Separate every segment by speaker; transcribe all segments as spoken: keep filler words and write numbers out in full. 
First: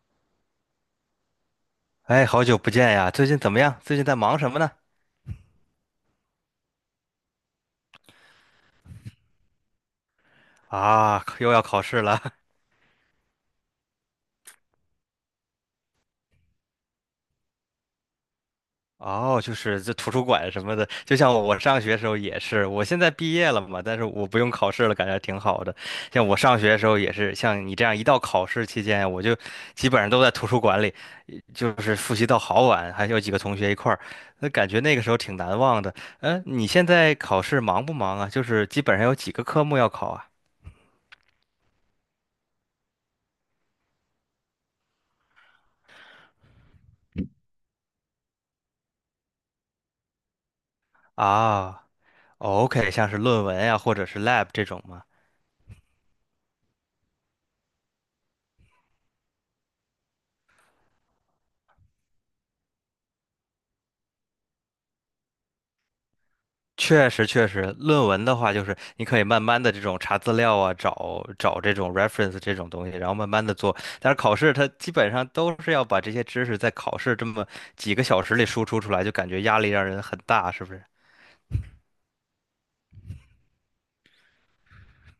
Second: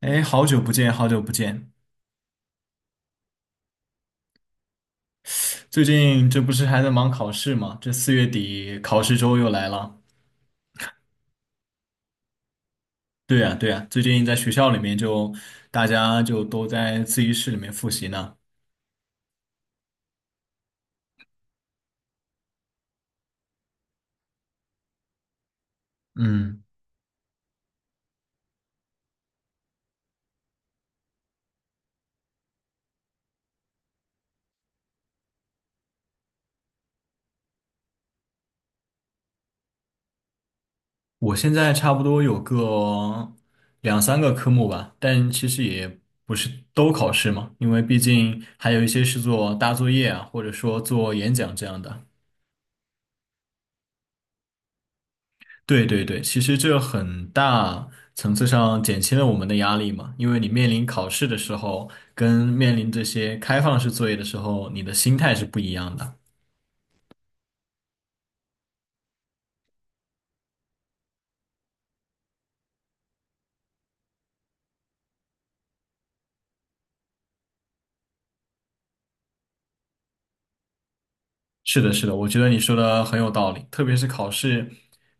Speaker 1: 哎，好久不见，好久不见。
Speaker 2: 哎，好久不见呀！最近怎么样？最近在忙什么呢？
Speaker 1: 最近这不是还在忙考试吗？这四月底考试周又来了。
Speaker 2: 啊，又要考试了。
Speaker 1: 对呀，对呀，最近在学校里面就大家就都在自习室里面复习呢。
Speaker 2: 哦，就是这图书馆什么的，就像我上学时候也是，我现在毕业了嘛，但是我不用考试了，感觉挺好的。像我上
Speaker 1: 嗯，
Speaker 2: 学的时候也是，像你这样一到考试期间，我就基本上都在图书馆里，就是复习到好晚，还有几个同学一块儿，那感觉那个时候挺难忘的。嗯，你现在考试忙不忙啊？就是基本上有几个科目要考啊？
Speaker 1: 我现在差不多有个两三个科目吧，但其实也不是都考试嘛，因为毕竟还有一些是做大作业啊，或者说做
Speaker 2: 啊。
Speaker 1: 演讲这样的。
Speaker 2: 哦 OK，像是论文呀，或者是 lab 这种吗？
Speaker 1: 对对对，其实这很大层次上减轻了我们的压力嘛，因为你面临考试的时候，跟面临这些开放式作业的时候，你的心态是不一样的。
Speaker 2: 确实，确实，论文的话，就是你可以慢慢的这种查资料啊，找找这种 reference 这种东西，然后慢慢的做。但是考试它基本上都是要把这些知识在考试这么几个小时里输出出来，就感觉压力让人很大，是不是？
Speaker 1: 是的，是的，我觉得你说的很有道理，特别是考试，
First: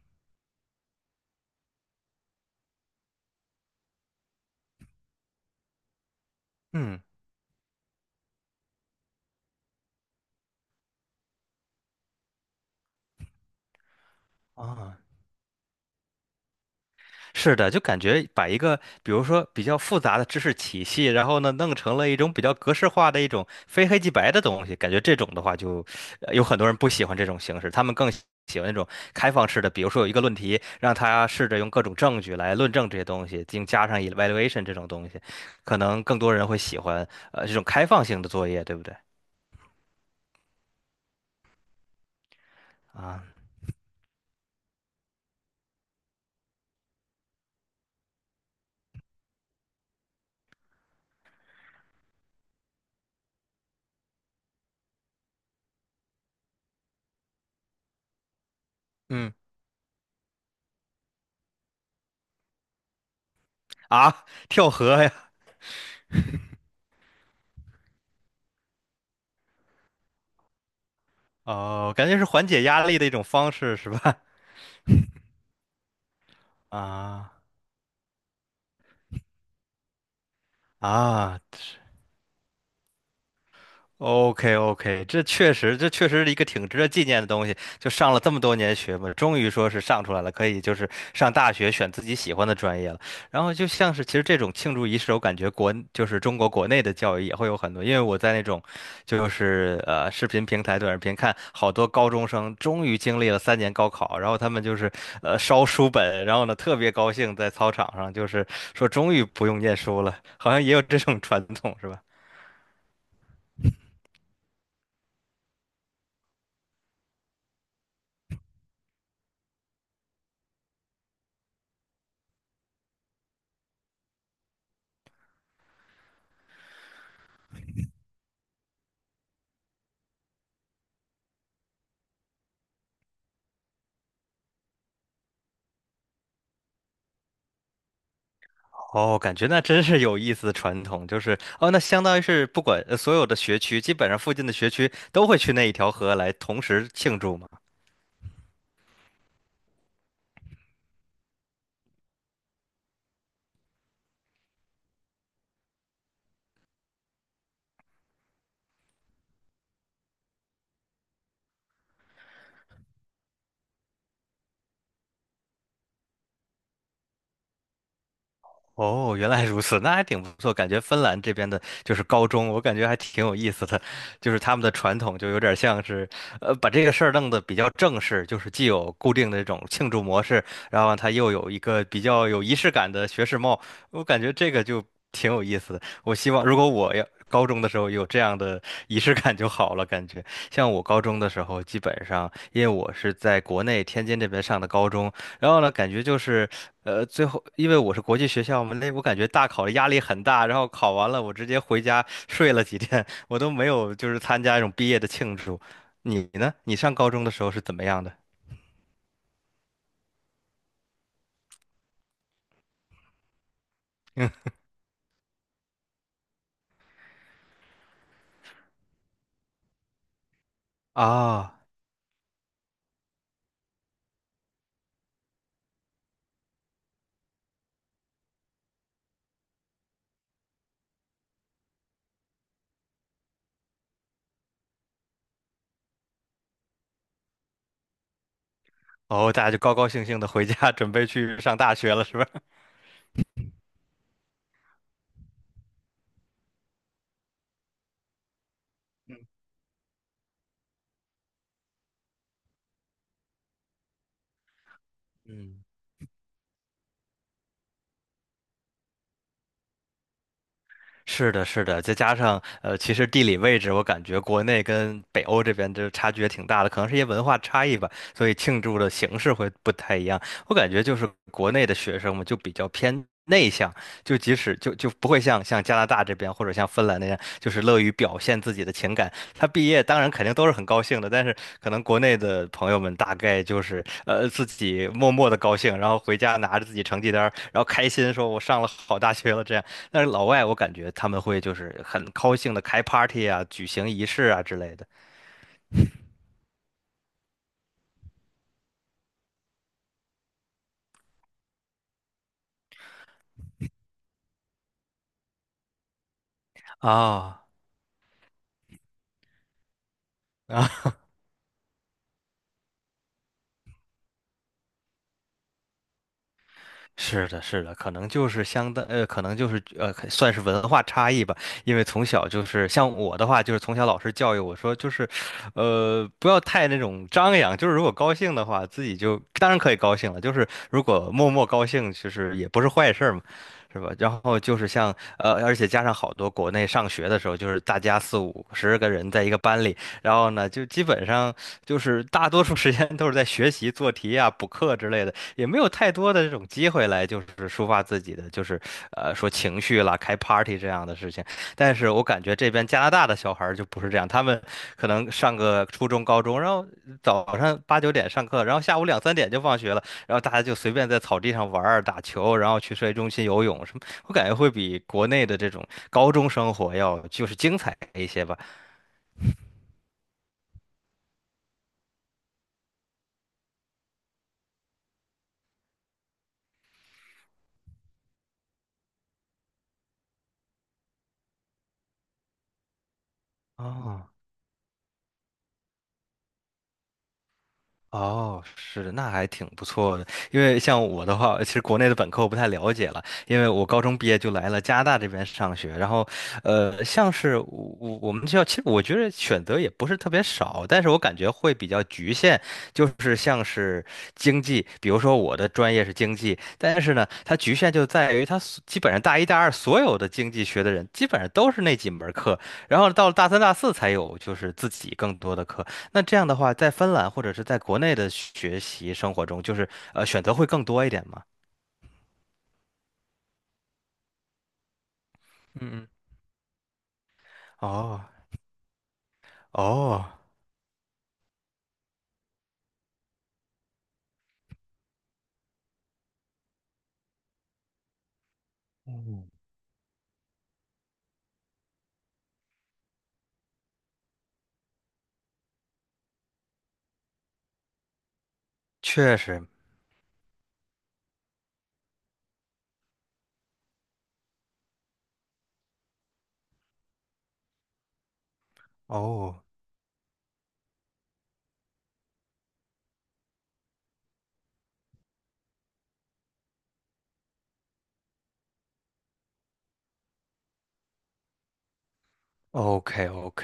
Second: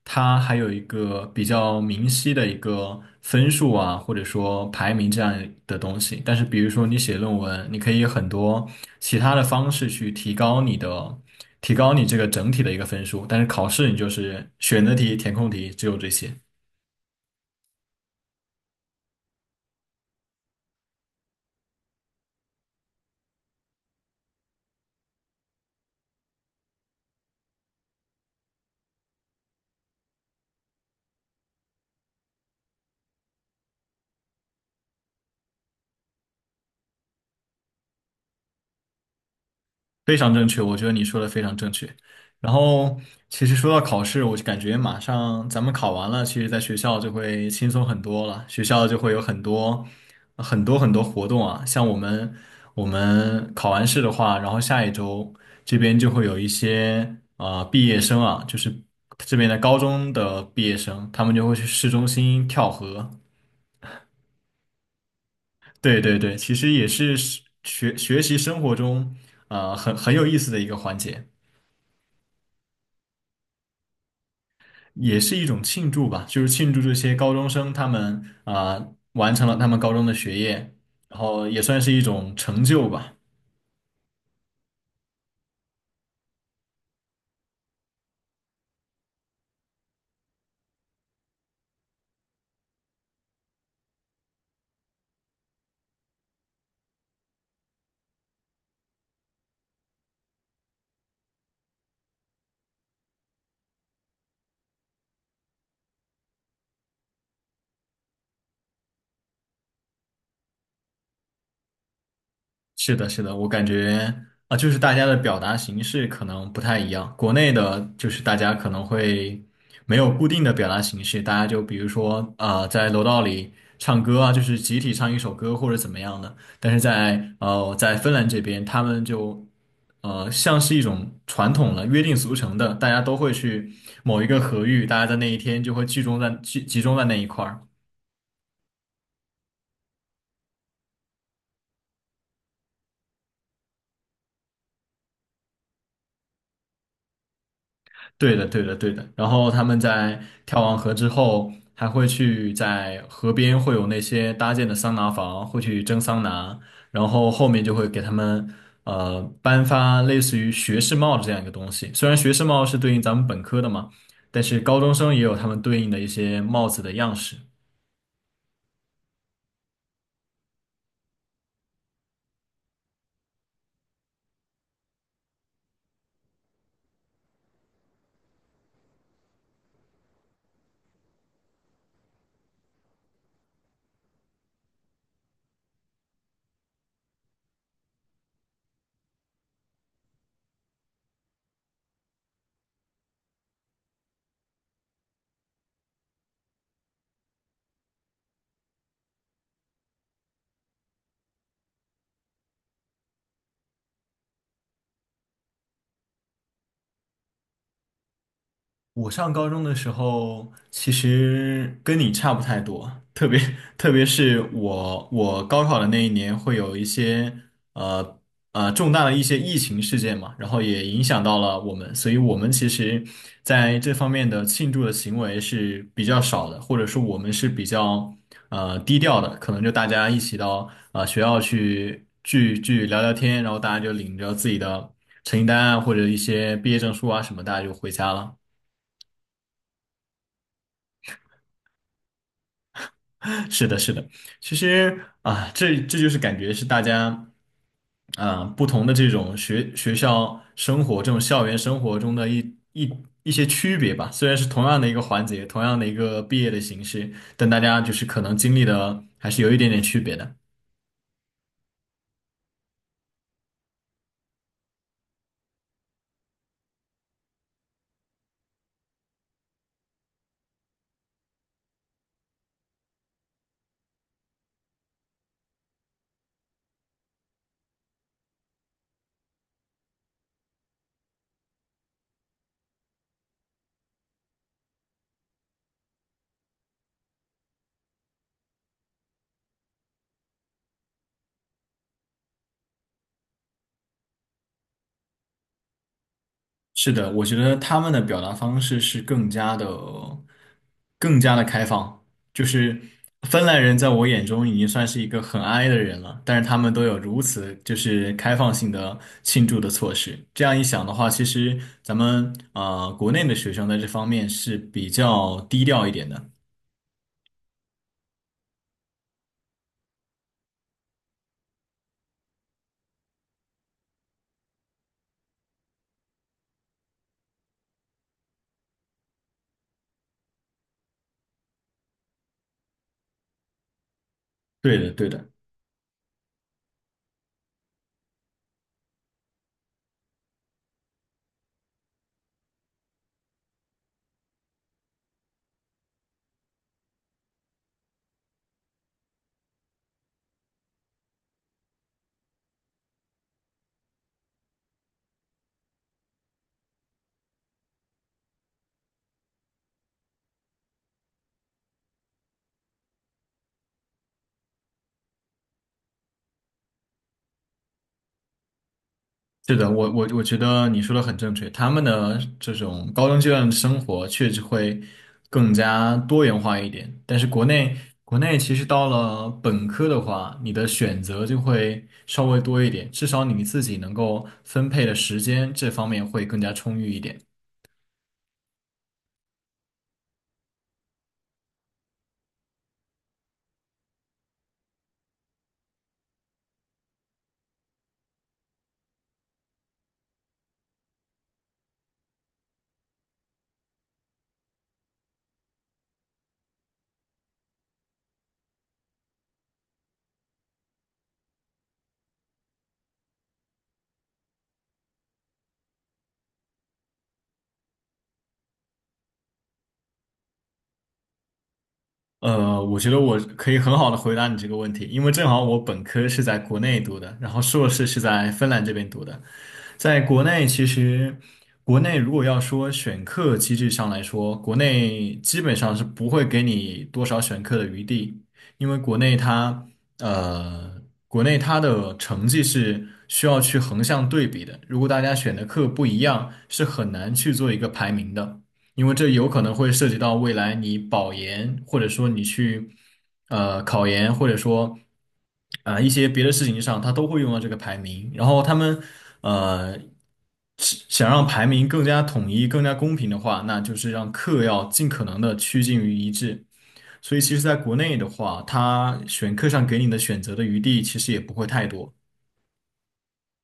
Speaker 1: 它还有一个比较明晰的一个分数啊，或者说排名这样的东西。但是，比如说你
Speaker 2: 嗯，
Speaker 1: 写论文，你可以有很多其他的方式去提高你的，提高你这个整体的一个分数。但是考试你就是选择
Speaker 2: 啊。
Speaker 1: 题、填空题，只有这些。
Speaker 2: 是的，就感觉把一个，比如说比较复杂的知识体系，然后呢，弄成了一种比较格式化的一种非黑即白的东西，感觉这种的话就，呃有很多人不喜欢这种形式，他们更喜喜欢那种开放式的，比如说有一个论题，让他试着用各种证据来论证这些东西，并加上 evaluation 这种东西，可能更多人会喜欢呃这种开放性的作业，对不对？
Speaker 1: 非常正确，我觉得你说的非常正确。然后，
Speaker 2: 啊，
Speaker 1: 其实说到考试，我就感觉马上咱们考完了，其实在学校就会轻松很多了。学校就会有很多很多很多活动啊，像我们我们考完试的话，然后下一周这边就会有一些啊毕业生啊，就是
Speaker 2: 嗯，
Speaker 1: 这边的高中的毕业生，他们就会去市中心跳河。
Speaker 2: 啊，跳河呀，
Speaker 1: 对对对，其实也是学学习生活中啊很很有意思的一个环节。
Speaker 2: 哦，感觉是缓解压力的一种方式，是吧？
Speaker 1: 也是一种庆祝吧，就是庆 祝这些高
Speaker 2: 啊。
Speaker 1: 中生他们啊、完成了他们高中的学业，然
Speaker 2: 啊，
Speaker 1: 后也算是一种成就吧。
Speaker 2: OK OK，这确实，这确实是一个挺值得纪念的东西。就上了这么多年学嘛，终于说是上出来了，可以就是上大学选自己喜欢的专业了。然后就像是其实这种庆祝仪式，我感觉国就是中国国内的教育也会有很多，因为我在那种就是呃视频平台、短视频看好多高中生终于经历了三年高考，然后他们就是呃烧书本，然后呢特别高兴在操场上，就是说终于不用念书了，好像也有这种传统是吧？
Speaker 1: 是的，是的，我感觉啊，就是大家的表达形式可能不太一样。国内的，就是大家可能会没有固定的表达形式，大家就比如说，啊，在楼道里唱歌啊，就是集体唱一首歌或者怎么样的。但是在呃，在芬兰这边，他们就呃，像是一种传统了，约定俗成的，大家都会去某一个合域，大家在那一天就会集中在集集中在那一块儿。
Speaker 2: 哦，感觉那真是有意思的传统，就是哦，那相当于是不管呃所有的学区，基本上附近的学区都会去那一条河来同时庆祝嘛。
Speaker 1: 对的，对的，对的。然后他们在跳完河之后，还会去在河边会有那些搭建的桑拿房，会去蒸桑拿，然后后面就会给他们呃颁发类似于学士帽的这样一个东西。虽然学士帽是对应咱们本科的嘛，但是高中生也有他们对应的一些帽子的样式。
Speaker 2: 哦，原来如此，那还挺不错。感觉芬兰这边的就是高中，我感觉还挺有意思的，就是他们的传统就有点像是，呃，把这个事儿弄得比较正式，就是既有固定的这种庆祝模式，然后它又有一个比较有仪式感的学士帽，我感觉这个就挺有意思的。我希望如果我要高中的时候有这样的仪式感就好了，感觉像我高中的时候，基本上因为我是在国内天津这边上的高中，然后呢，感觉就是，呃，最后因为我是国际学校嘛，那我感觉大考的压力很大，然后考完了我直接回家睡了几天，我都没有就是参加一种毕业的庆祝。你呢？你上高中的时候是怎么样的？
Speaker 1: 我上高中的时候，其实跟你差不太多，特别 特别是我我高考的那一年，会有一些呃呃重大的一些疫情事件嘛，然后也影响到
Speaker 2: 啊，
Speaker 1: 了我们，所以我们其实在这方面的庆祝的行为是比较少的，或者说我们是比较呃低调的，可能就大家一起到呃学校去聚聚聊聊天，然后大家就领着自己的成绩单啊或者一些毕业证书啊什么，大家就回家了。
Speaker 2: 哦，大家就高高兴兴的回家准备去上大学了，是吧？
Speaker 1: 是的，是的，其实啊，这这就是感觉是大家啊不同的这种学学校生活、这种校园生活中的一一一些区别吧。虽然是同样的一个环节，同
Speaker 2: 嗯，
Speaker 1: 样的一个毕业的形式，但大家就是可能经历的还是有一点点区别的。
Speaker 2: 是的，是的，再加上呃，其实地理位置，我感觉国内跟北欧这边就差距也挺大的，可能是一些文化差异吧，所以庆祝的形式会不太一样。我感觉就是国内的学生们就比较偏内向，就即使就就不会像像加拿大这边或者像芬兰那样，就是乐于表现自己的情感。他毕业当然肯定都是很高兴的，但是可能国内的朋友们大概就是呃自己默默的高兴，然后回家拿着自己成绩单儿然后开心说我上了好大学了这样。但是老外我感觉他们会就是很高兴的开 party 啊，举行仪式啊之类的
Speaker 1: 是的，我觉得他们的表达方式是更加的、更加的开放。就是芬兰人在我眼中已经算是一个很 i 的人了，但是他们都有如
Speaker 2: 啊。
Speaker 1: 此就是开放性的庆祝的措施。这样一
Speaker 2: 啊，
Speaker 1: 想的话，其实咱们啊，国内的学生在这方面是比较低调一点的。
Speaker 2: 是的，是的，可能就是相当，呃，可能就是呃，可算是文化差异吧。因为从小就是像我的话，就是从小老师教育我说，就是，呃，不要太那种张扬。就是如果高兴的话，自己就当然可以高兴了。就是如果默默高兴，其实也不是坏事儿嘛，是吧？然后就是
Speaker 1: 对的，
Speaker 2: 像
Speaker 1: 对的。
Speaker 2: 呃，而且加上好多国内上学的时候，就是大家四五十个人在一个班里。然后呢，就基本上就是大多数时间都是在学习、做题啊、补课之类的，也没有太多的这种机会来就是抒发自己的，就是呃说情绪啦、开 party 这样的事情。但是我感觉这边加拿大的小孩儿就不是这样，他们可能上个初中、高中，然后早上八九点上课，然后下午两三点就放学了，然后大家就随便在草地上玩儿、打球，然后去社区中心游泳什么，我感觉会比国内的这种高中生活要就是精彩一些吧。
Speaker 1: 是的，我我我觉得你说的很正确。他们的这种高中阶段的生活确实会更加多元化一点，但是国内国内其实到了本科的话，你的选择就会稍微多一点，至少你自己能
Speaker 2: 哦
Speaker 1: 够分配的时间这方面会更加充裕一点。
Speaker 2: 哦，是，那还挺不错的。因为像我的话，其实国内的本科我不太了解了，因为我高中毕业就来了加拿大这边上学。然后，呃，像是我我我们学校，其实我觉得选择也不是特别少，但是我感觉会比较局限，就是像是经济，比如说我的专业是经济，但是呢，它局限就在于它所基本上大一大二所有的经济学的人基本上都是那几门课，然后到了大三大四才有就是自己更多的课。那这样的话，在芬兰或者是在国内的学习生活中，就是呃选择会更多一点吗？
Speaker 1: 呃，我觉得我可以很好的回答你这个问题，因为正好我
Speaker 2: 嗯
Speaker 1: 本
Speaker 2: 嗯
Speaker 1: 科是在国内读的，然后硕士是
Speaker 2: 哦
Speaker 1: 在芬兰这边读的。在
Speaker 2: 哦，
Speaker 1: 国内，其实国内如果要说选课机制上来说，国内基本上是不会给你多少选课的余地，因为国内
Speaker 2: 嗯，
Speaker 1: 它呃，国内它的成绩是需要去横向对比的，如果大家选的课不一样，是很难去做一个排名的。因为这
Speaker 2: 确
Speaker 1: 有可
Speaker 2: 实
Speaker 1: 能会涉及到未来你保研，或者说你去呃考研，或者说啊、呃一些别的事情上，他都会用到这个排名。然后他们
Speaker 2: 哦
Speaker 1: 呃是想让排名更加统一、更加公平的话，那就是让课要尽可能的趋近于一致。所以其实在国内的话，他选课上给你的选择的余地其实也不会太多。
Speaker 2: ，OK OK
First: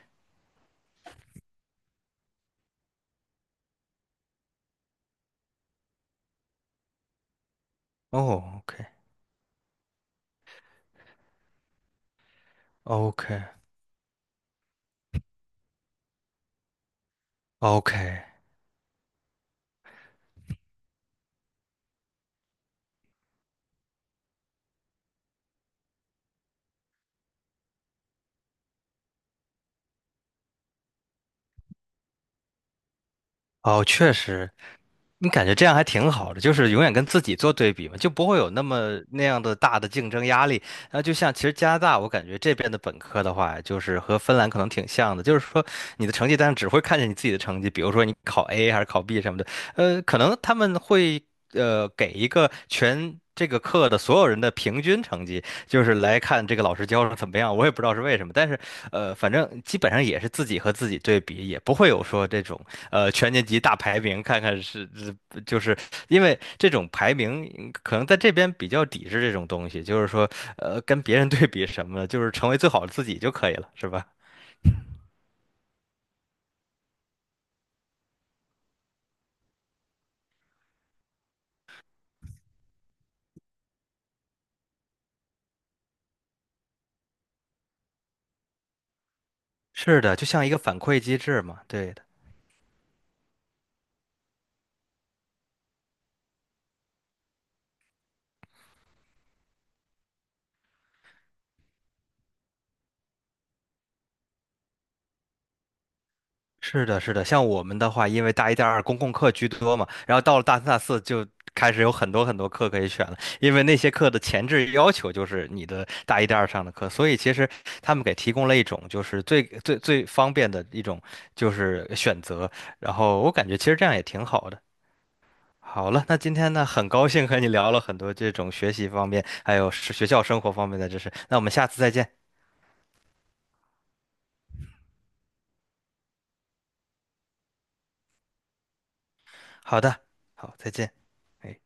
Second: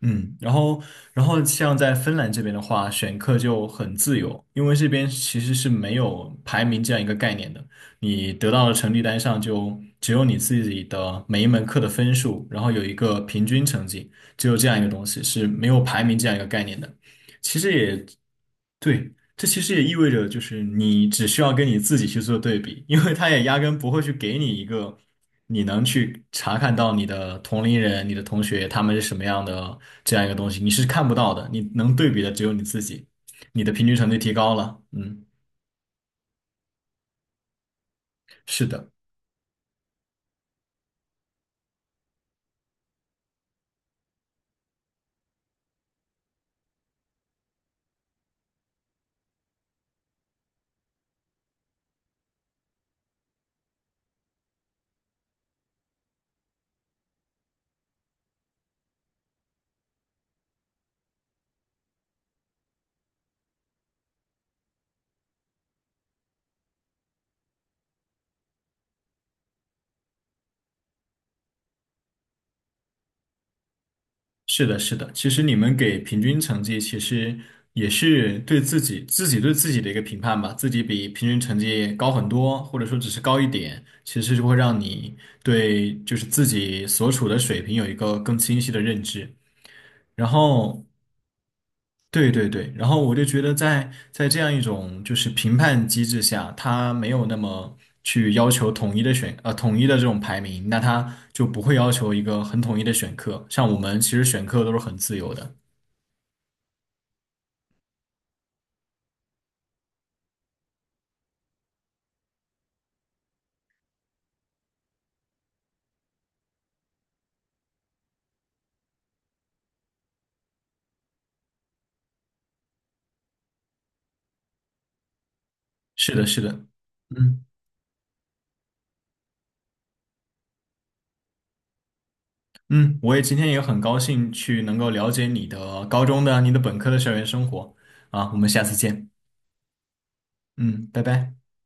Speaker 1: 嗯，然后，然后像在芬兰这边的话，选课就很自由，因为这边其实是没有排名这样一个概念的。你得
Speaker 2: 哦
Speaker 1: 到的
Speaker 2: OK
Speaker 1: 成绩单上就只有你自己的每一门课的分数，然后有一个
Speaker 2: OK
Speaker 1: 平均成绩，只有这样一个东西，是没有排名这样一个概念的。其实
Speaker 2: OK
Speaker 1: 也对，这其实也意味着，就是你只需要跟你自己去做对比，因为他也压根不会去给你一个你能去查看到你的同龄人、你的同学他们是什么样的这样一个东西，你是看不到的，你能对比的只有你自己，你的
Speaker 2: 哦，
Speaker 1: 平均成
Speaker 2: 确
Speaker 1: 绩提
Speaker 2: 实
Speaker 1: 高了，嗯，
Speaker 2: 你感觉这样还挺好的，就是永远跟自己做对比嘛，就不会有那
Speaker 1: 是
Speaker 2: 么
Speaker 1: 的。
Speaker 2: 那样的大的竞争压力。然后就像其实加拿大，我感觉这边的本科的话，就是和芬兰可能挺像的，就是说你的成绩单上只会看见你自己的成绩，比如说你考 A 还是考 B 什么的，呃，可能他们会呃给一个全。这个课的所有人的平均成绩，就是来看这个老师教的怎么样。我也不知道是为什么，但是，呃，反正基本上也是自己和自己对比，也不会有说这种呃全年级大排名，看看是就是因为这种排名嗯可能在这边比较抵制这种东西，就是说，呃，跟别人对比什么的，就是成为最好的自己就可以了，是吧？
Speaker 1: 是的，是的，其实你们给平均成绩，其实也是对自己自己对自己的一个评判吧。自己比平均成绩高很多，或者说只是高一点，其实就会让你对就是自己所处的水平有一个更清晰的认知。
Speaker 2: 是的，就
Speaker 1: 然
Speaker 2: 像一个反
Speaker 1: 后，
Speaker 2: 馈机制嘛，对的，
Speaker 1: 对对对，然后我就觉得在在这样一种就是评判机制下，它没有那么去要求统一的选呃统一的这种排名，那他就不会要求一个很统一的选课。像我们其实选课都是很自由的。
Speaker 2: 是的，是的。像我们的话，因为大一、大二公共课居多嘛，然后到了大三、大四就开始有很多很多课可以选了，因为那些课的前置要求就是你的大一、大二上的课，所以其实他们给提供了一种就是最最最方便的一种就是选择，然后我感觉其实这样也挺好的。好了，
Speaker 1: 是
Speaker 2: 那
Speaker 1: 的，
Speaker 2: 今
Speaker 1: 是
Speaker 2: 天
Speaker 1: 的，
Speaker 2: 呢，很高兴和
Speaker 1: 嗯
Speaker 2: 你聊了很多这种学习方面，还有是学校生活方面的知识。那我们下次再见。
Speaker 1: 嗯，我也今天也很高兴去能够了解你的高中的、你的本科的校园生活啊，我们下次见，
Speaker 2: 好的，好，再
Speaker 1: 嗯，
Speaker 2: 见。
Speaker 1: 拜拜。
Speaker 2: 哎。